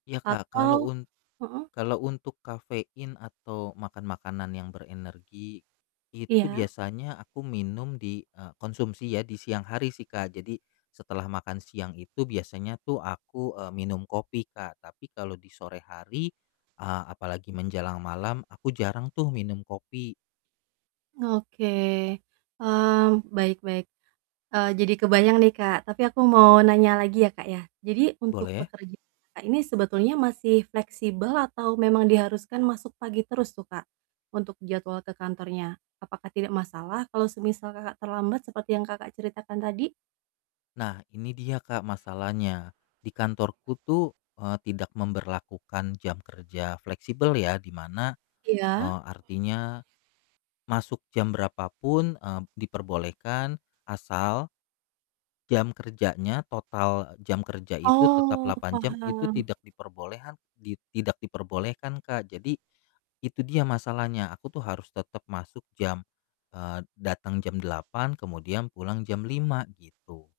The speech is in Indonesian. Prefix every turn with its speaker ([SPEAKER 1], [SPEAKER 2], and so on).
[SPEAKER 1] Iya Kak, kalau
[SPEAKER 2] Atau
[SPEAKER 1] un
[SPEAKER 2] heeh?
[SPEAKER 1] kalau untuk kafein atau makan makanan yang berenergi, itu
[SPEAKER 2] Iya?
[SPEAKER 1] biasanya aku minum di, e konsumsi ya di siang hari sih Kak, jadi setelah makan siang itu biasanya tuh aku, eee, minum kopi Kak, tapi kalau di sore hari, eee, apalagi menjelang malam, aku jarang tuh minum kopi.
[SPEAKER 2] Oke, eee, baik baik. E jadi kebayang nih, Kak. Tapi aku mau nanya lagi ya, Kak, ya. Jadi, untuk
[SPEAKER 1] Boleh.
[SPEAKER 2] pekerjaan Kakak ini sebetulnya masih fleksibel atau memang diharuskan masuk pagi terus tuh Kak, untuk jadwal ke kantornya? Apakah tidak masalah kalau semisal, Kakak terlambat seperti yang Kakak ceritakan tadi?
[SPEAKER 1] Nah, ini dia Kak masalahnya, di kantorku tuh, eee, tidak memberlakukan jam kerja fleksibel ya, di mana,
[SPEAKER 2] Iya.
[SPEAKER 1] eee, artinya masuk jam berapa pun, eee, diperbolehkan asal jam kerjanya, total jam kerja itu tetap
[SPEAKER 2] Oh.
[SPEAKER 1] 8 jam, itu
[SPEAKER 2] Paham.
[SPEAKER 1] tidak diperbolehan di tidak diperbolehkan Kak, jadi itu dia masalahnya, aku tuh harus tetap masuk jam, eee, datang jam 8.00 kemudian pulang jam 5.00 gitu